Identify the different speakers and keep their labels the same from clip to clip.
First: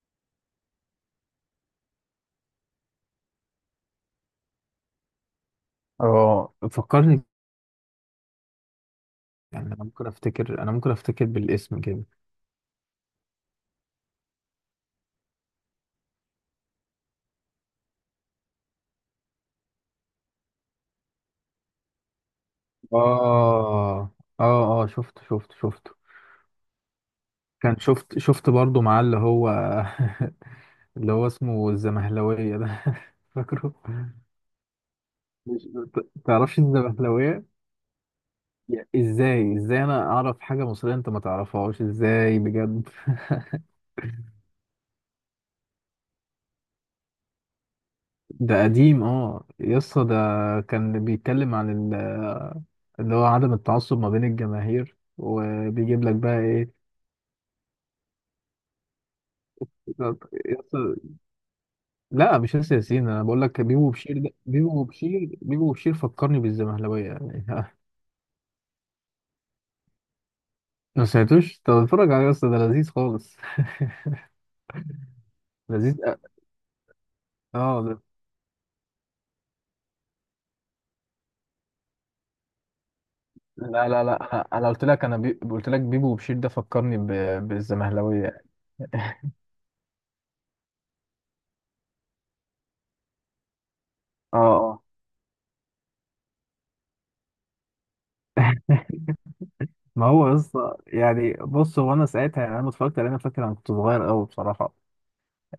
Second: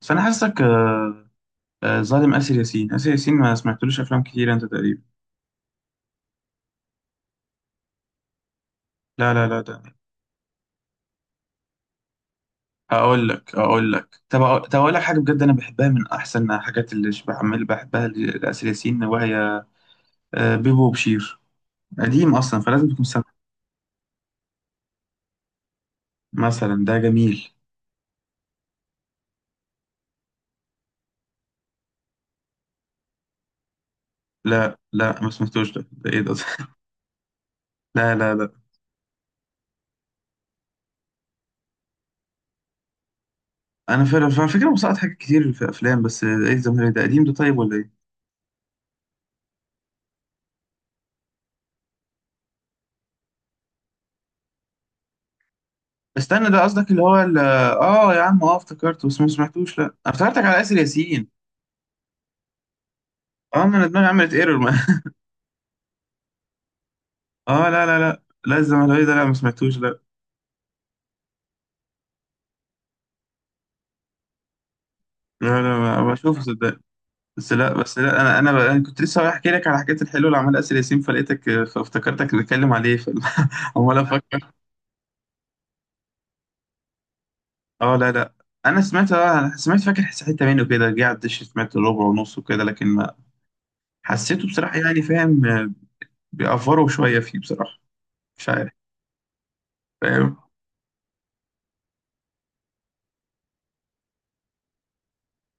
Speaker 1: بس انا حاسسك ظالم آسر ياسين آسر ياسين. ما سمعتلوش افلام كتير انت تقريبا.
Speaker 2: اه، فكرني.
Speaker 1: لا لا لا
Speaker 2: يعني انا
Speaker 1: ده.
Speaker 2: ممكن افتكر، انا ممكن افتكر بالاسم كده.
Speaker 1: اقول لك اقول لك طب أقول- طب اقول لك حاجه بجد انا بحبها من احسن الحاجات اللي بعمل بحبها لآسر ياسين وهي بيبو وبشير. قديم اصلا فلازم تكون سامع.
Speaker 2: اه اه اه، شفته شفته شفته.
Speaker 1: مثلا ده جميل.
Speaker 2: كان شفت برضو معاه اللي هو اللي هو اسمه الزمهلوية ده فاكره؟
Speaker 1: لا لا ما
Speaker 2: مش-
Speaker 1: سمعتوش ده. ايه ده؟
Speaker 2: تعرفش الزمهلوية؟
Speaker 1: لا لا لا.
Speaker 2: ازاي انا اعرف حاجة مصرية انت ما تعرفهاش؟ ازاي بجد؟
Speaker 1: انا فعلا على فكره مسقط حاجات كتير في افلام، بس ايه الزمهرير ده؟ قديم ده طيب ولا ايه؟
Speaker 2: ده قديم، اه يسطا، ده كان بيتكلم عن اللي هو عدم التعصب ما بين الجماهير، وبيجيب لك
Speaker 1: استنى ده
Speaker 2: بقى
Speaker 1: قصدك اللي هو ال- اه يا عم، اه افتكرته بس ما سمعتوش. لا أنا افتكرتك على
Speaker 2: ايه.
Speaker 1: آسر ياسين.
Speaker 2: لا، مش ياسر ياسين، انا بقول لك
Speaker 1: اه، ما انا
Speaker 2: بيبو
Speaker 1: دماغي
Speaker 2: وبشير، ده
Speaker 1: عملت ايرور، ما
Speaker 2: بيبو وبشير، بيبو وبشير فكرني بالزمهلاويه يعني
Speaker 1: اه لا لا لا. لا الزمهلاوي ده، لا ما سمعتوش لا.
Speaker 2: ما سمعتوش؟ طب اتفرج عليه، اصلا ده لذيذ خالص
Speaker 1: لا لا
Speaker 2: لذيذ
Speaker 1: ما بشوفه صدق. بس لا،
Speaker 2: اه
Speaker 1: بس
Speaker 2: ده-
Speaker 1: لا، أنا كنت لسه رايح احكي لك على حكايه الحلو اللي عملها اسر ياسين فلقيتك فافتكرتك نتكلم عليه.
Speaker 2: لا
Speaker 1: عمال
Speaker 2: لا لا،
Speaker 1: افكر.
Speaker 2: انا قلت لك، قلت لك بيبو وبشير، ده فكرني
Speaker 1: اه لا لا.
Speaker 2: بالزمهلاويه
Speaker 1: انا سمعت، اه انا سمعت، فاكر حته منه كده جه على الدش، سمعت ربع ونص وكده لكن ما
Speaker 2: اه
Speaker 1: حسيته بصراحه،
Speaker 2: اه،
Speaker 1: يعني فاهم بيأفروا شويه فيه بصراحه. مش عارف.
Speaker 2: ما هو
Speaker 1: فاهم.
Speaker 2: اصلا يعني بص، هو انا ساعتها، يعني انا لما اتفرجت عليه، انا فاكر انا كنت صغير قوي بصراحه،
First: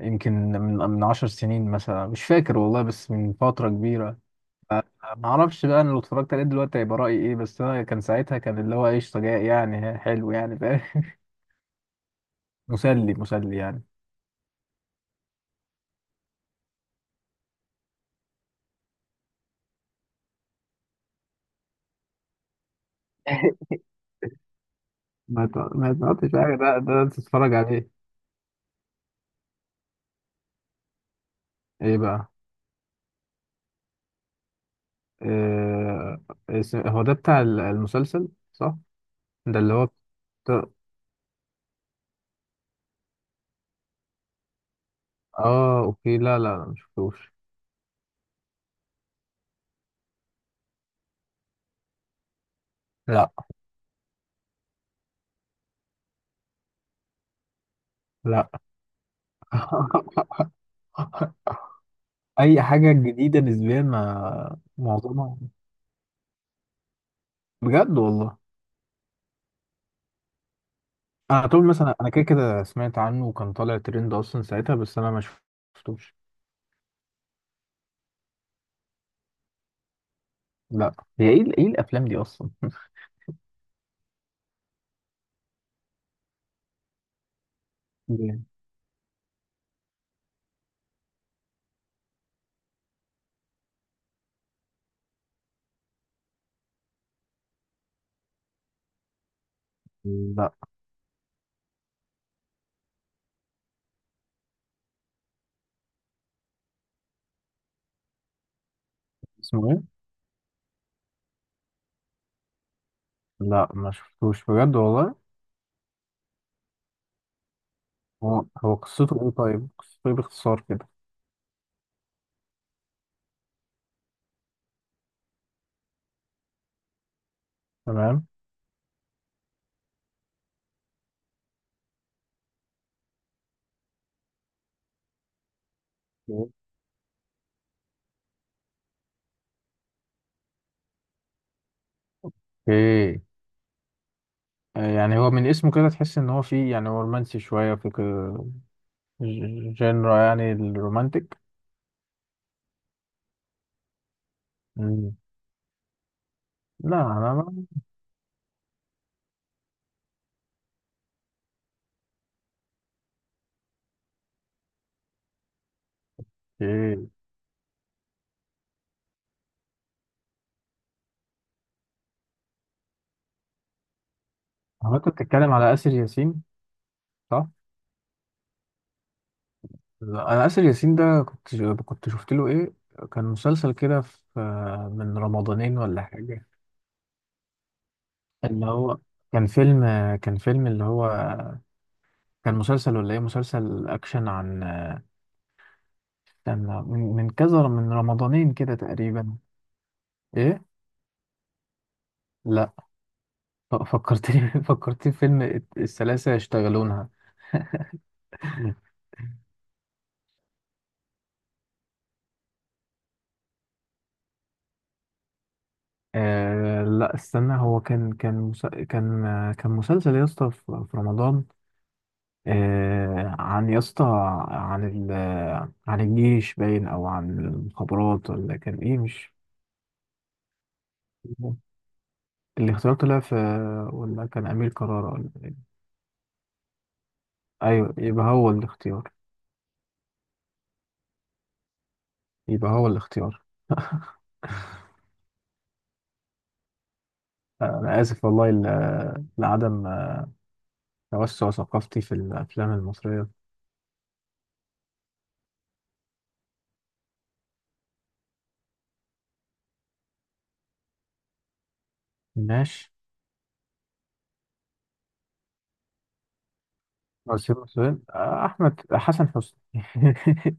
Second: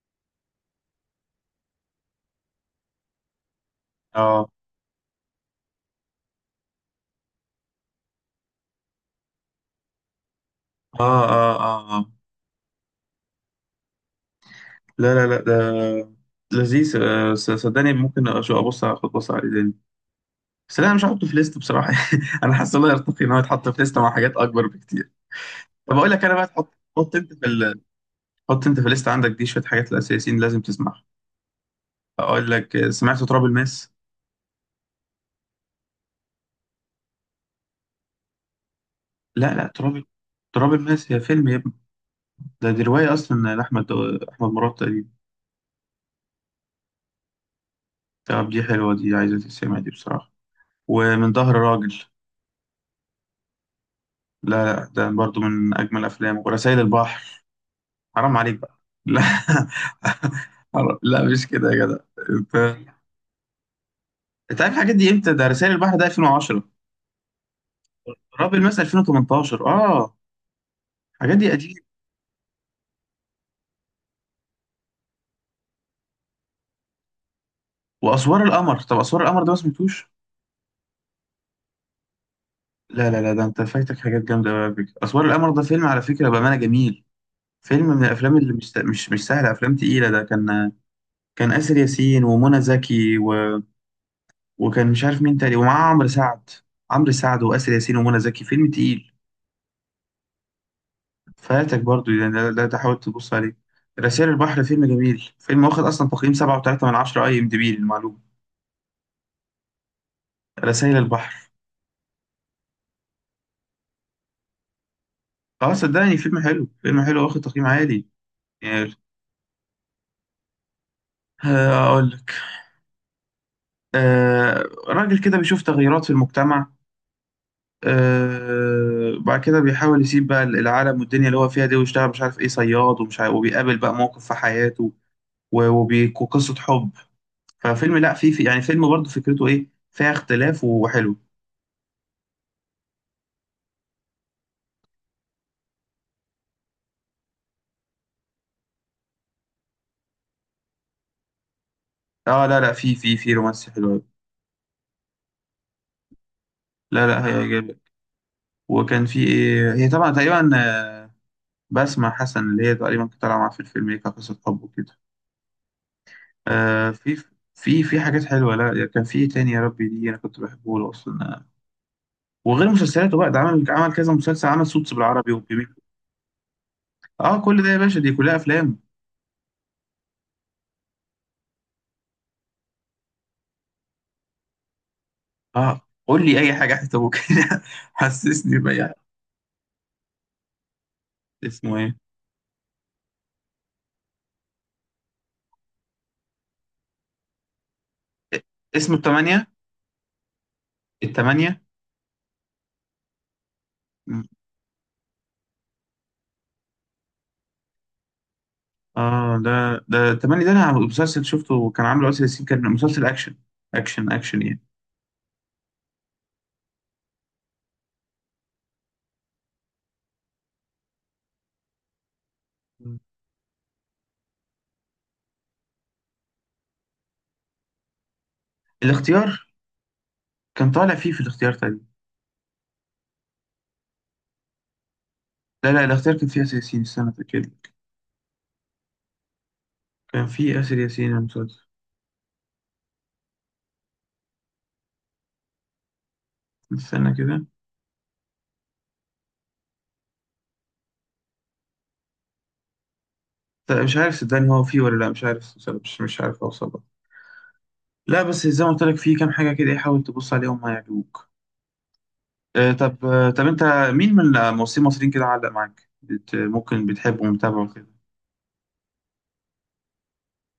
Speaker 2: يمكن من 10 سنين مثلا، مش فاكر والله، بس من فتره كبيره.
Speaker 1: اه،
Speaker 2: ما اعرفش بقى انا لو اتفرجت عليه دلوقتي هيبقى رايي ايه، بس انا كان ساعتها، كان اللي هو قشطه جاي يعني، حلو يعني، فاهم؟
Speaker 1: اه، اه، اه،
Speaker 2: مسلي مسلي يعني
Speaker 1: لا لا لا، ده لذيذ. صدقني ممكن ابص، اخد بص عليه تاني، بس لا، انا مش هحطه في ليست بصراحه. انا حاسس الله يرتقي ان هو يتحط في ليست مع حاجات اكبر بكتير.
Speaker 2: ما
Speaker 1: طب اقول لك،
Speaker 2: تقعدش
Speaker 1: انا بقى
Speaker 2: حاجه،
Speaker 1: تحط،
Speaker 2: ده انت تتفرج عليه.
Speaker 1: حط انت في الليست عندك دي شويه حاجات الاساسيين لازم تسمعها.
Speaker 2: ايه بقى؟
Speaker 1: اقول لك، سمعت تراب الماس؟
Speaker 2: إيه... هو ده بتاع المسلسل، صح؟
Speaker 1: لا
Speaker 2: ده
Speaker 1: لا،
Speaker 2: اللي هو
Speaker 1: تراب.
Speaker 2: بتاع...
Speaker 1: تراب الماس هي فيلم يا ابني. ده دي روايه اصلا لاحمد. احمد مراد تقريبا.
Speaker 2: اه، اوكي، لا لا لا مشفتوش.
Speaker 1: طب دي حلوه، دي عايزه تتسمع دي بصراحه. ومن ظهر راجل.
Speaker 2: لا
Speaker 1: لا لا، ده برضو من اجمل افلام، ورسائل البحر. حرام
Speaker 2: لا
Speaker 1: عليك بقى. لا. حرام. لا مش كده يا جدع.
Speaker 2: اي
Speaker 1: انت،
Speaker 2: حاجه جديده نسبيا، ما
Speaker 1: انت عارف الحاجات دي امتى؟
Speaker 2: معظمها.
Speaker 1: ده رسائل البحر ده 2010.
Speaker 2: بجد والله؟
Speaker 1: راب الماس 2018، اه. الحاجات
Speaker 2: انا
Speaker 1: دي
Speaker 2: طول
Speaker 1: قديمه.
Speaker 2: مثلا، انا كده كده سمعت عنه وكان طالع ترند اصلا ساعتها، بس انا ما شفتوش
Speaker 1: واسوار القمر، طب اسوار القمر ده ما سمعتوش؟
Speaker 2: لا. هي ايه ايه الافلام دي اصلا؟
Speaker 1: لا لا لا، ده انت فايتك حاجات جامده قوي يا بيك. اسوار القمر ده فيلم على فكره بامانه جميل. فيلم من الافلام
Speaker 2: جامد.
Speaker 1: اللي مش سهله، افلام تقيله. ده كان، كان آسر ياسين ومنى زكي و... وكان مش عارف مين تاني، ومعاه عمرو سعد. عمرو سعد وآسر ياسين ومنى زكي، فيلم تقيل.
Speaker 2: لا.
Speaker 1: فاتك برضو يعني، لا لا، تحاول تبص عليه. رسائل البحر فيلم جميل، فيلم واخد أصلا تقييم سبعة وتلاتة من عشرة أي إم دي بي للمعلومة.
Speaker 2: اسمه ايه؟
Speaker 1: رسائل البحر.
Speaker 2: لا، ما شفتوش بجد والله.
Speaker 1: اه صدقني فيلم حلو، فيلم حلو واخد تقييم عالي.
Speaker 2: هو
Speaker 1: يعني،
Speaker 2: قصته ايه؟ طيب قصته ايه باختصار كده؟
Speaker 1: أقول لك. آه. راجل كده بيشوف تغيرات في المجتمع،
Speaker 2: تمام.
Speaker 1: آه بعد كده بيحاول يسيب بقى العالم والدنيا اللي هو فيها دي ويشتغل مش عارف إيه، صياد ومش عارف، وبيقابل بقى موقف في حياته.
Speaker 2: مم.
Speaker 1: وقصة حب. ففيلم، لا فيه في يعني فيلم برضو فكرته إيه، فيها اختلاف وحلو.
Speaker 2: اوكي. يعني هو من اسمه كده تحس ان هو فيه، يعني هو رومانسي شويه في كده، جنرا يعني الرومانتيك.
Speaker 1: اه لا لا، في رومانسي حلو أوي.
Speaker 2: مم. لا
Speaker 1: لا لا
Speaker 2: انا ما.
Speaker 1: هيعجبك. وكان في ايه، هي طبعا تقريبا بسمة حسن، اللي هي تقريبا كانت طالعة معاه في الفيلم، هي كانت قصة حب وكده. آه،
Speaker 2: اوكي.
Speaker 1: في، في في حاجات حلوة. لا كان في إيه تاني يا ربي، دي انا كنت بحبه له اصلا. وغير مسلسلاته بقى، ده عمل، عمل كذا مسلسل، عمل سوتس
Speaker 2: هو انت
Speaker 1: بالعربي
Speaker 2: بتتكلم
Speaker 1: وبيبي.
Speaker 2: على اسر ياسين،
Speaker 1: اه
Speaker 2: صح؟
Speaker 1: كل ده يا باشا دي كلها افلام.
Speaker 2: لا، انا اسر ياسين ده كنت شفت له ايه. كان مسلسل كده في، من رمضانين
Speaker 1: اه
Speaker 2: ولا
Speaker 1: قول لي
Speaker 2: حاجه،
Speaker 1: اي حاجة حتى ممكن. حسسني
Speaker 2: اللي
Speaker 1: بأي
Speaker 2: هو
Speaker 1: حاجة.
Speaker 2: كان فيلم، اللي هو،
Speaker 1: اسمه ايه؟
Speaker 2: كان مسلسل ولا ايه؟ مسلسل اكشن عن، استنى، من كذا، من رمضانين كده
Speaker 1: اسمه
Speaker 2: تقريبا.
Speaker 1: التمانية.
Speaker 2: ايه.
Speaker 1: التمانية.
Speaker 2: لا. فكرتني فكرتني في فيلم الثلاثة يشتغلونها.
Speaker 1: اه ده ده تملي، ده انا مسلسل شفته كان عامله آسر ياسين، كان مسلسل اكشن. اكشن اكشن يعني.
Speaker 2: آه لا استنى، هو كان كان مس... كان آه، كان مسلسل يا اسطى في رمضان.
Speaker 1: مم.
Speaker 2: عن، يا اسطى، عن ال... آه، عن الجيش باين، او عن المخابرات، ولا كان ايه؟ مش
Speaker 1: الاختيار. كان طالع فيه في الاختيار تقريبا.
Speaker 2: اللي اختيار طلع في، ولا كان امير كرارة ولا؟
Speaker 1: لا لا، الاختيار كان فيه آسر ياسين، استنى كده.
Speaker 2: ايوه، يبقى هو الاختيار.
Speaker 1: كان فيه آسر ياسين المسلسل.
Speaker 2: يبقى هو الاختيار
Speaker 1: استنى كده.
Speaker 2: انا اسف والله لعدم توسع ثقافتي في الافلام المصريه.
Speaker 1: لا، مش عارف صدقني هو فيه ولا لا، مش عارف صدقني، مش عارف اوصل لك. لا بس زي ما قلت لك، فيه كام حاجة كده، إيه، حاول تبص عليهم هيعجبوك. آه
Speaker 2: ماشي.
Speaker 1: طب آه طب انت مين من الممثلين المصريين كده علق معاك، بت ممكن بتحبه
Speaker 2: أرسل
Speaker 1: ومتابعه كده؟
Speaker 2: مسؤول، احمد حسن حسني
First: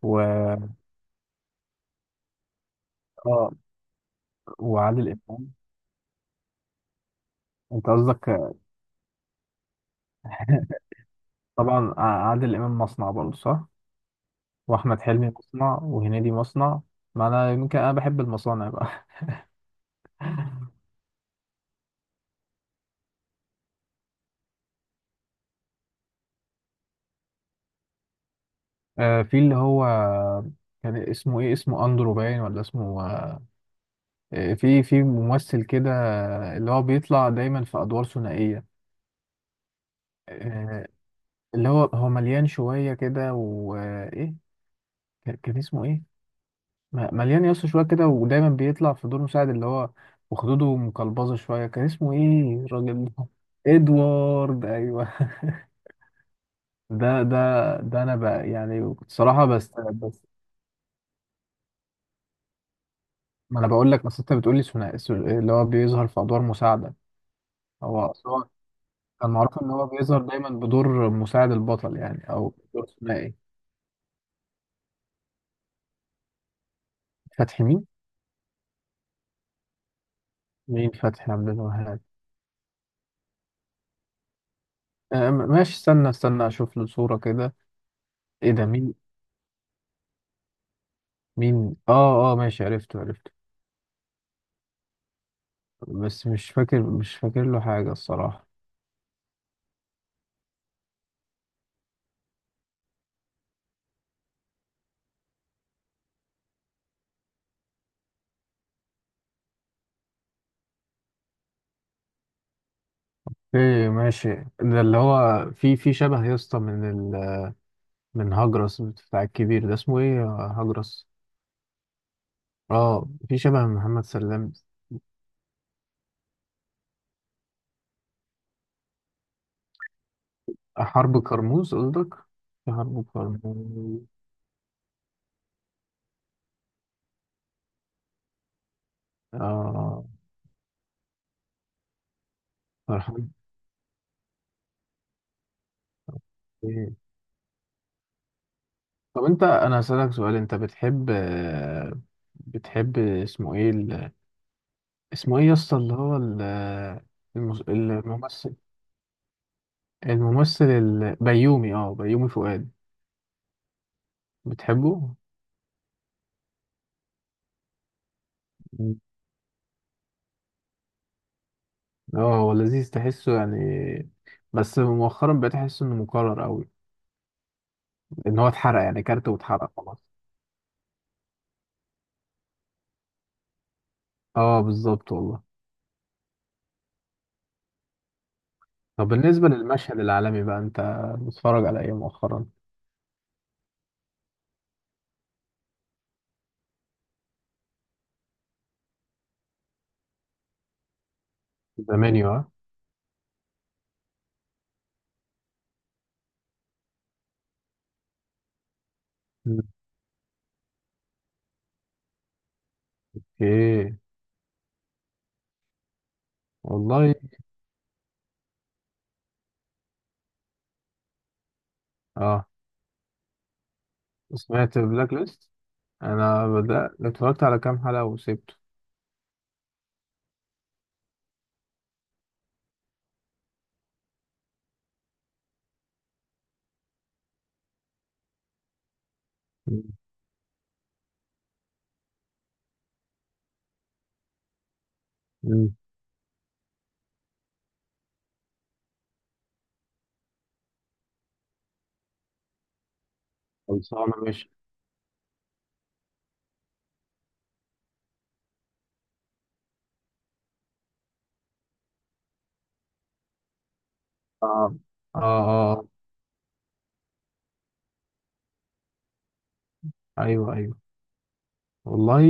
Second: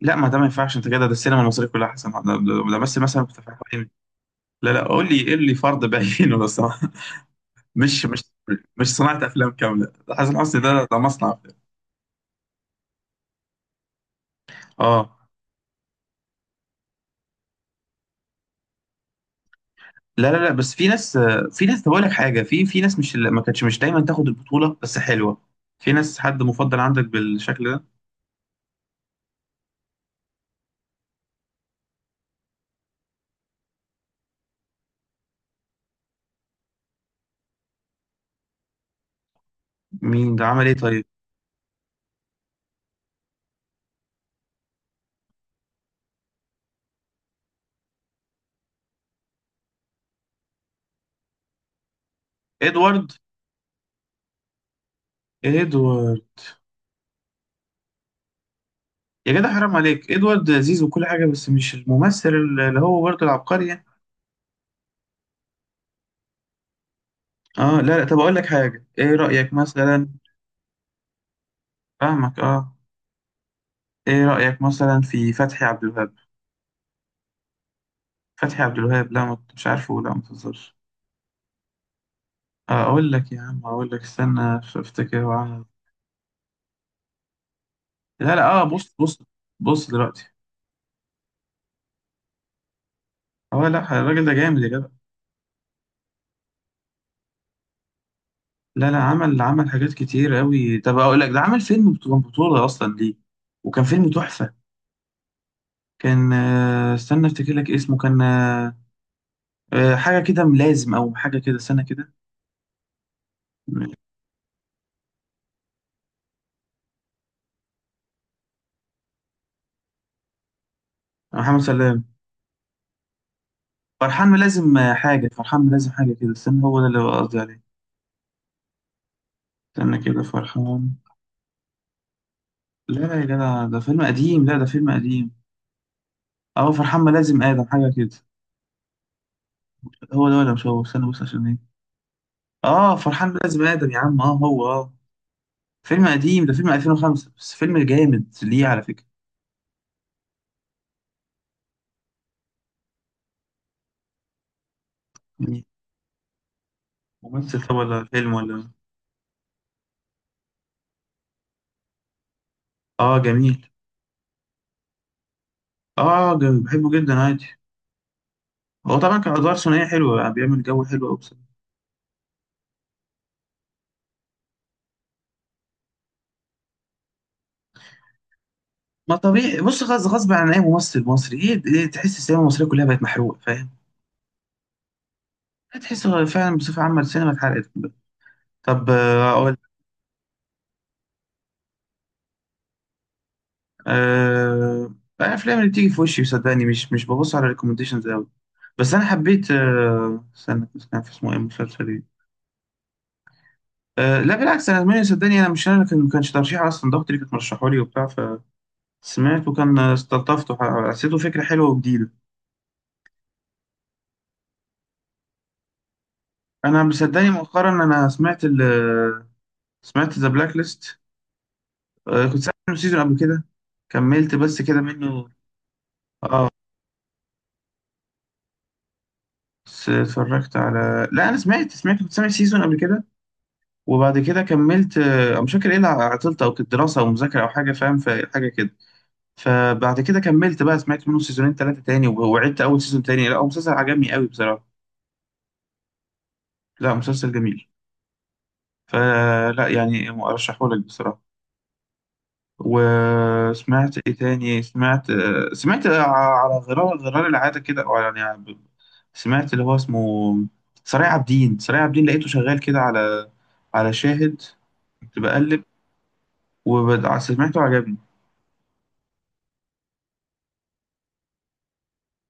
Speaker 1: لا،
Speaker 2: و
Speaker 1: ما ده ما ينفعش انت كده، ده السينما المصرية كلها حسن، ده بس مثلا في
Speaker 2: اه
Speaker 1: حوالي. لا لا،
Speaker 2: وعادل
Speaker 1: قول لي، قول
Speaker 2: امام.
Speaker 1: لي فرد بعينه بس.
Speaker 2: انت
Speaker 1: مش مش
Speaker 2: قصدك؟
Speaker 1: مش صناعة أفلام كاملة. حسن حسني ده ده مصنع أفلام.
Speaker 2: طبعا، عادل امام مصنع برضه، صح؟ واحمد
Speaker 1: اه
Speaker 2: حلمي مصنع، وهنيدي مصنع. ما انا يمكن انا بحب المصانع بقى
Speaker 1: لا لا لا، بس في ناس، في ناس. بقول لك حاجة، في في ناس مش، ما كانتش مش دايما تاخد البطولة بس حلوة. في ناس حد مفضل عندك بالشكل ده؟
Speaker 2: في اللي هو كان اسمه ايه، اسمه اندرو باين ولا اسمه، في ممثل كده اللي هو بيطلع دايما في ادوار ثنائيه،
Speaker 1: مين ده؟ عمل ايه
Speaker 2: آه،
Speaker 1: طيب؟
Speaker 2: اللي هو هو مليان شويه كده، وايه كان اسمه ايه، مليان يس شويه كده، ودايما بيطلع في دور مساعد اللي هو، وخدوده مقلبظه شويه، كان اسمه ايه الراجل
Speaker 1: ادوارد.
Speaker 2: ده؟ ادوارد، ايوه،
Speaker 1: ادوارد.
Speaker 2: ده ده ده انا بقى يعني،
Speaker 1: يا
Speaker 2: بصراحه،
Speaker 1: جدع
Speaker 2: بس
Speaker 1: حرام عليك،
Speaker 2: بس
Speaker 1: ادوارد لذيذ وكل حاجة بس مش الممثل اللي هو برضه
Speaker 2: ما
Speaker 1: العبقري
Speaker 2: انا
Speaker 1: يعني.
Speaker 2: بقول لك، بس انت بتقول لي ثنائي، اللي هو بيظهر في ادوار مساعده،
Speaker 1: اه لا لا،
Speaker 2: هو
Speaker 1: طب اقول لك حاجة، ايه
Speaker 2: كان
Speaker 1: رأيك
Speaker 2: معروف ان هو
Speaker 1: مثلا؟
Speaker 2: بيظهر دايما بدور مساعد البطل يعني،
Speaker 1: فاهمك
Speaker 2: او
Speaker 1: اه.
Speaker 2: دور ثنائي.
Speaker 1: ايه رأيك مثلا في فتحي عبد الوهاب؟
Speaker 2: فتحي مين؟
Speaker 1: فتحي عبد الوهاب. لا ما كنتش عارفه؟ لا ما تهزرش.
Speaker 2: مين فتحي عبد الوهاب؟
Speaker 1: اقول لك يا عم، اقول لك استنى، افتكر هو عمل.
Speaker 2: ماشي، استنى استنى اشوف له صورة كده.
Speaker 1: لا لا،
Speaker 2: ايه
Speaker 1: اه
Speaker 2: ده؟ مين؟
Speaker 1: بص بص. بص دلوقتي.
Speaker 2: مين، اه اه، ماشي عرفته عرفته.
Speaker 1: اه لا الراجل ده جامد يا جدع.
Speaker 2: بس مش فاكر، له حاجة الصراحة.
Speaker 1: لا لا عمل، عمل حاجات كتير قوي. طب اقول لك، ده عمل فيلم بطولة، بطولة اصلا ليه، وكان فيلم تحفة. كان، استنى افتكر لك اسمه، كان آه، آه، حاجة كده ملازم او حاجة كده، استنى كده.
Speaker 2: ايه؟ ماشي. ده اللي هو في شبه يا اسطى من ال من هجرس بتاع الكبير ده، اسمه ايه هجرس.
Speaker 1: محمد سلام.
Speaker 2: اه، في شبه من محمد
Speaker 1: فرحان
Speaker 2: سلام.
Speaker 1: ملازم، حاجة. فرحان ملازم حاجة كده، استنى، هو ده اللي قصدي عليه. استنى كده، فرحان.
Speaker 2: حرب كرموز قصدك؟ في حرب
Speaker 1: لا لا يا جدع ده فيلم
Speaker 2: كرموز؟
Speaker 1: قديم، لا ده فيلم قديم. اه فرحان ملازم آدم، حاجة كده.
Speaker 2: اه،
Speaker 1: هو ده ولا مش هو، استنى بص عشان ايه. اه فرحان
Speaker 2: فرحان.
Speaker 1: ملازم آدم، يا عم اه هو اه. فيلم قديم، ده فيلم
Speaker 2: إيه،
Speaker 1: 2005، بس فيلم جامد ليه على فكرة.
Speaker 2: طب انت، انا هسألك سؤال، انت بتحب، بتحب اسمه ايه اسمه ايه يا
Speaker 1: مين؟
Speaker 2: اسطى اللي هو
Speaker 1: ممثل طب، ولا فيلم،
Speaker 2: الممثل،
Speaker 1: ولا إيه؟
Speaker 2: الممثل البيومي، اه بيومي فؤاد،
Speaker 1: اه جميل.
Speaker 2: بتحبه؟
Speaker 1: اه جميل، بحبه جدا عادي.
Speaker 2: مم.
Speaker 1: هو طبعا كان ادوار ثنائيه حلوه يعني، بيعمل جو حلو قوي بصراحه.
Speaker 2: اه هو لذيذ تحسه يعني، بس مؤخرا بقيت احس انه مكرر قوي، ان هو اتحرق يعني
Speaker 1: ما
Speaker 2: كارت
Speaker 1: طبيعي،
Speaker 2: واتحرق
Speaker 1: بص
Speaker 2: خلاص.
Speaker 1: غصب، غصب عن اي ممثل مصري ايه، إيه، تحس السينما المصريه كلها بقت محروقه فاهم.
Speaker 2: اه بالظبط والله.
Speaker 1: تحس فعلا بصفه عامه السينما اتحرقت. طب
Speaker 2: طب بالنسبة للمشهد العالمي بقى، انت بتتفرج على ايه مؤخرا؟
Speaker 1: أه... الافلام اللي بتيجي في وشي صدقني، مش، مش ببص على ريكومنديشنز قوي. بس انا حبيت، استنى، كان في اسمه ايه المسلسل
Speaker 2: ذا
Speaker 1: ايه.
Speaker 2: منيو، اه.
Speaker 1: لا بالعكس، انا مني صدقني، انا مش انا اللي كان، ما كانش ترشيح اصلا، ده اختي اللي كانت مرشحه لي وبتاع، فسمعته
Speaker 2: مم.
Speaker 1: كان استلطفته، حسيته فكره حلوه وجديده.
Speaker 2: اوكي.
Speaker 1: انا
Speaker 2: والله.
Speaker 1: مصدقني مؤخرا، سمعت ذا بلاك ليست. كنت
Speaker 2: اه
Speaker 1: سامع منه سيزون قبل كده، كملت بس
Speaker 2: سمعت
Speaker 1: كده
Speaker 2: بلاك
Speaker 1: منه.
Speaker 2: ليست، انا
Speaker 1: اه
Speaker 2: بدأت اتفرجت على كام حلقة وسبته.
Speaker 1: بس اتفرجت على، لا انا سمعت، سمعت كنت سامع سيزون قبل كده، وبعد كده كملت، مش فاكر ايه اللي عطلت، او كانت دراسه او مذاكره او حاجه فاهم، فحاجه كده.
Speaker 2: مم.
Speaker 1: فبعد كده كملت بقى، سمعت منه سيزونين ثلاثه تاني، وعدت اول سيزون تاني. لا هو مسلسل عجبني قوي بصراحه.
Speaker 2: مم.
Speaker 1: لا مسلسل جميل، فلا يعني ارشحه لك بصراحه. وسمعت ايه
Speaker 2: خلصانة مش.
Speaker 1: تاني، سمعت، سمعت، على غرار، غرار العاده كده، او يعني سمعت اللي هو اسمه، سرايع عابدين. سرايع عابدين، لقيته شغال كده على، على شاهد.
Speaker 2: اه
Speaker 1: كنت
Speaker 2: اه
Speaker 1: بقلب،
Speaker 2: اه.
Speaker 1: وسمعته عجبني.
Speaker 2: ايوه ايوه والله.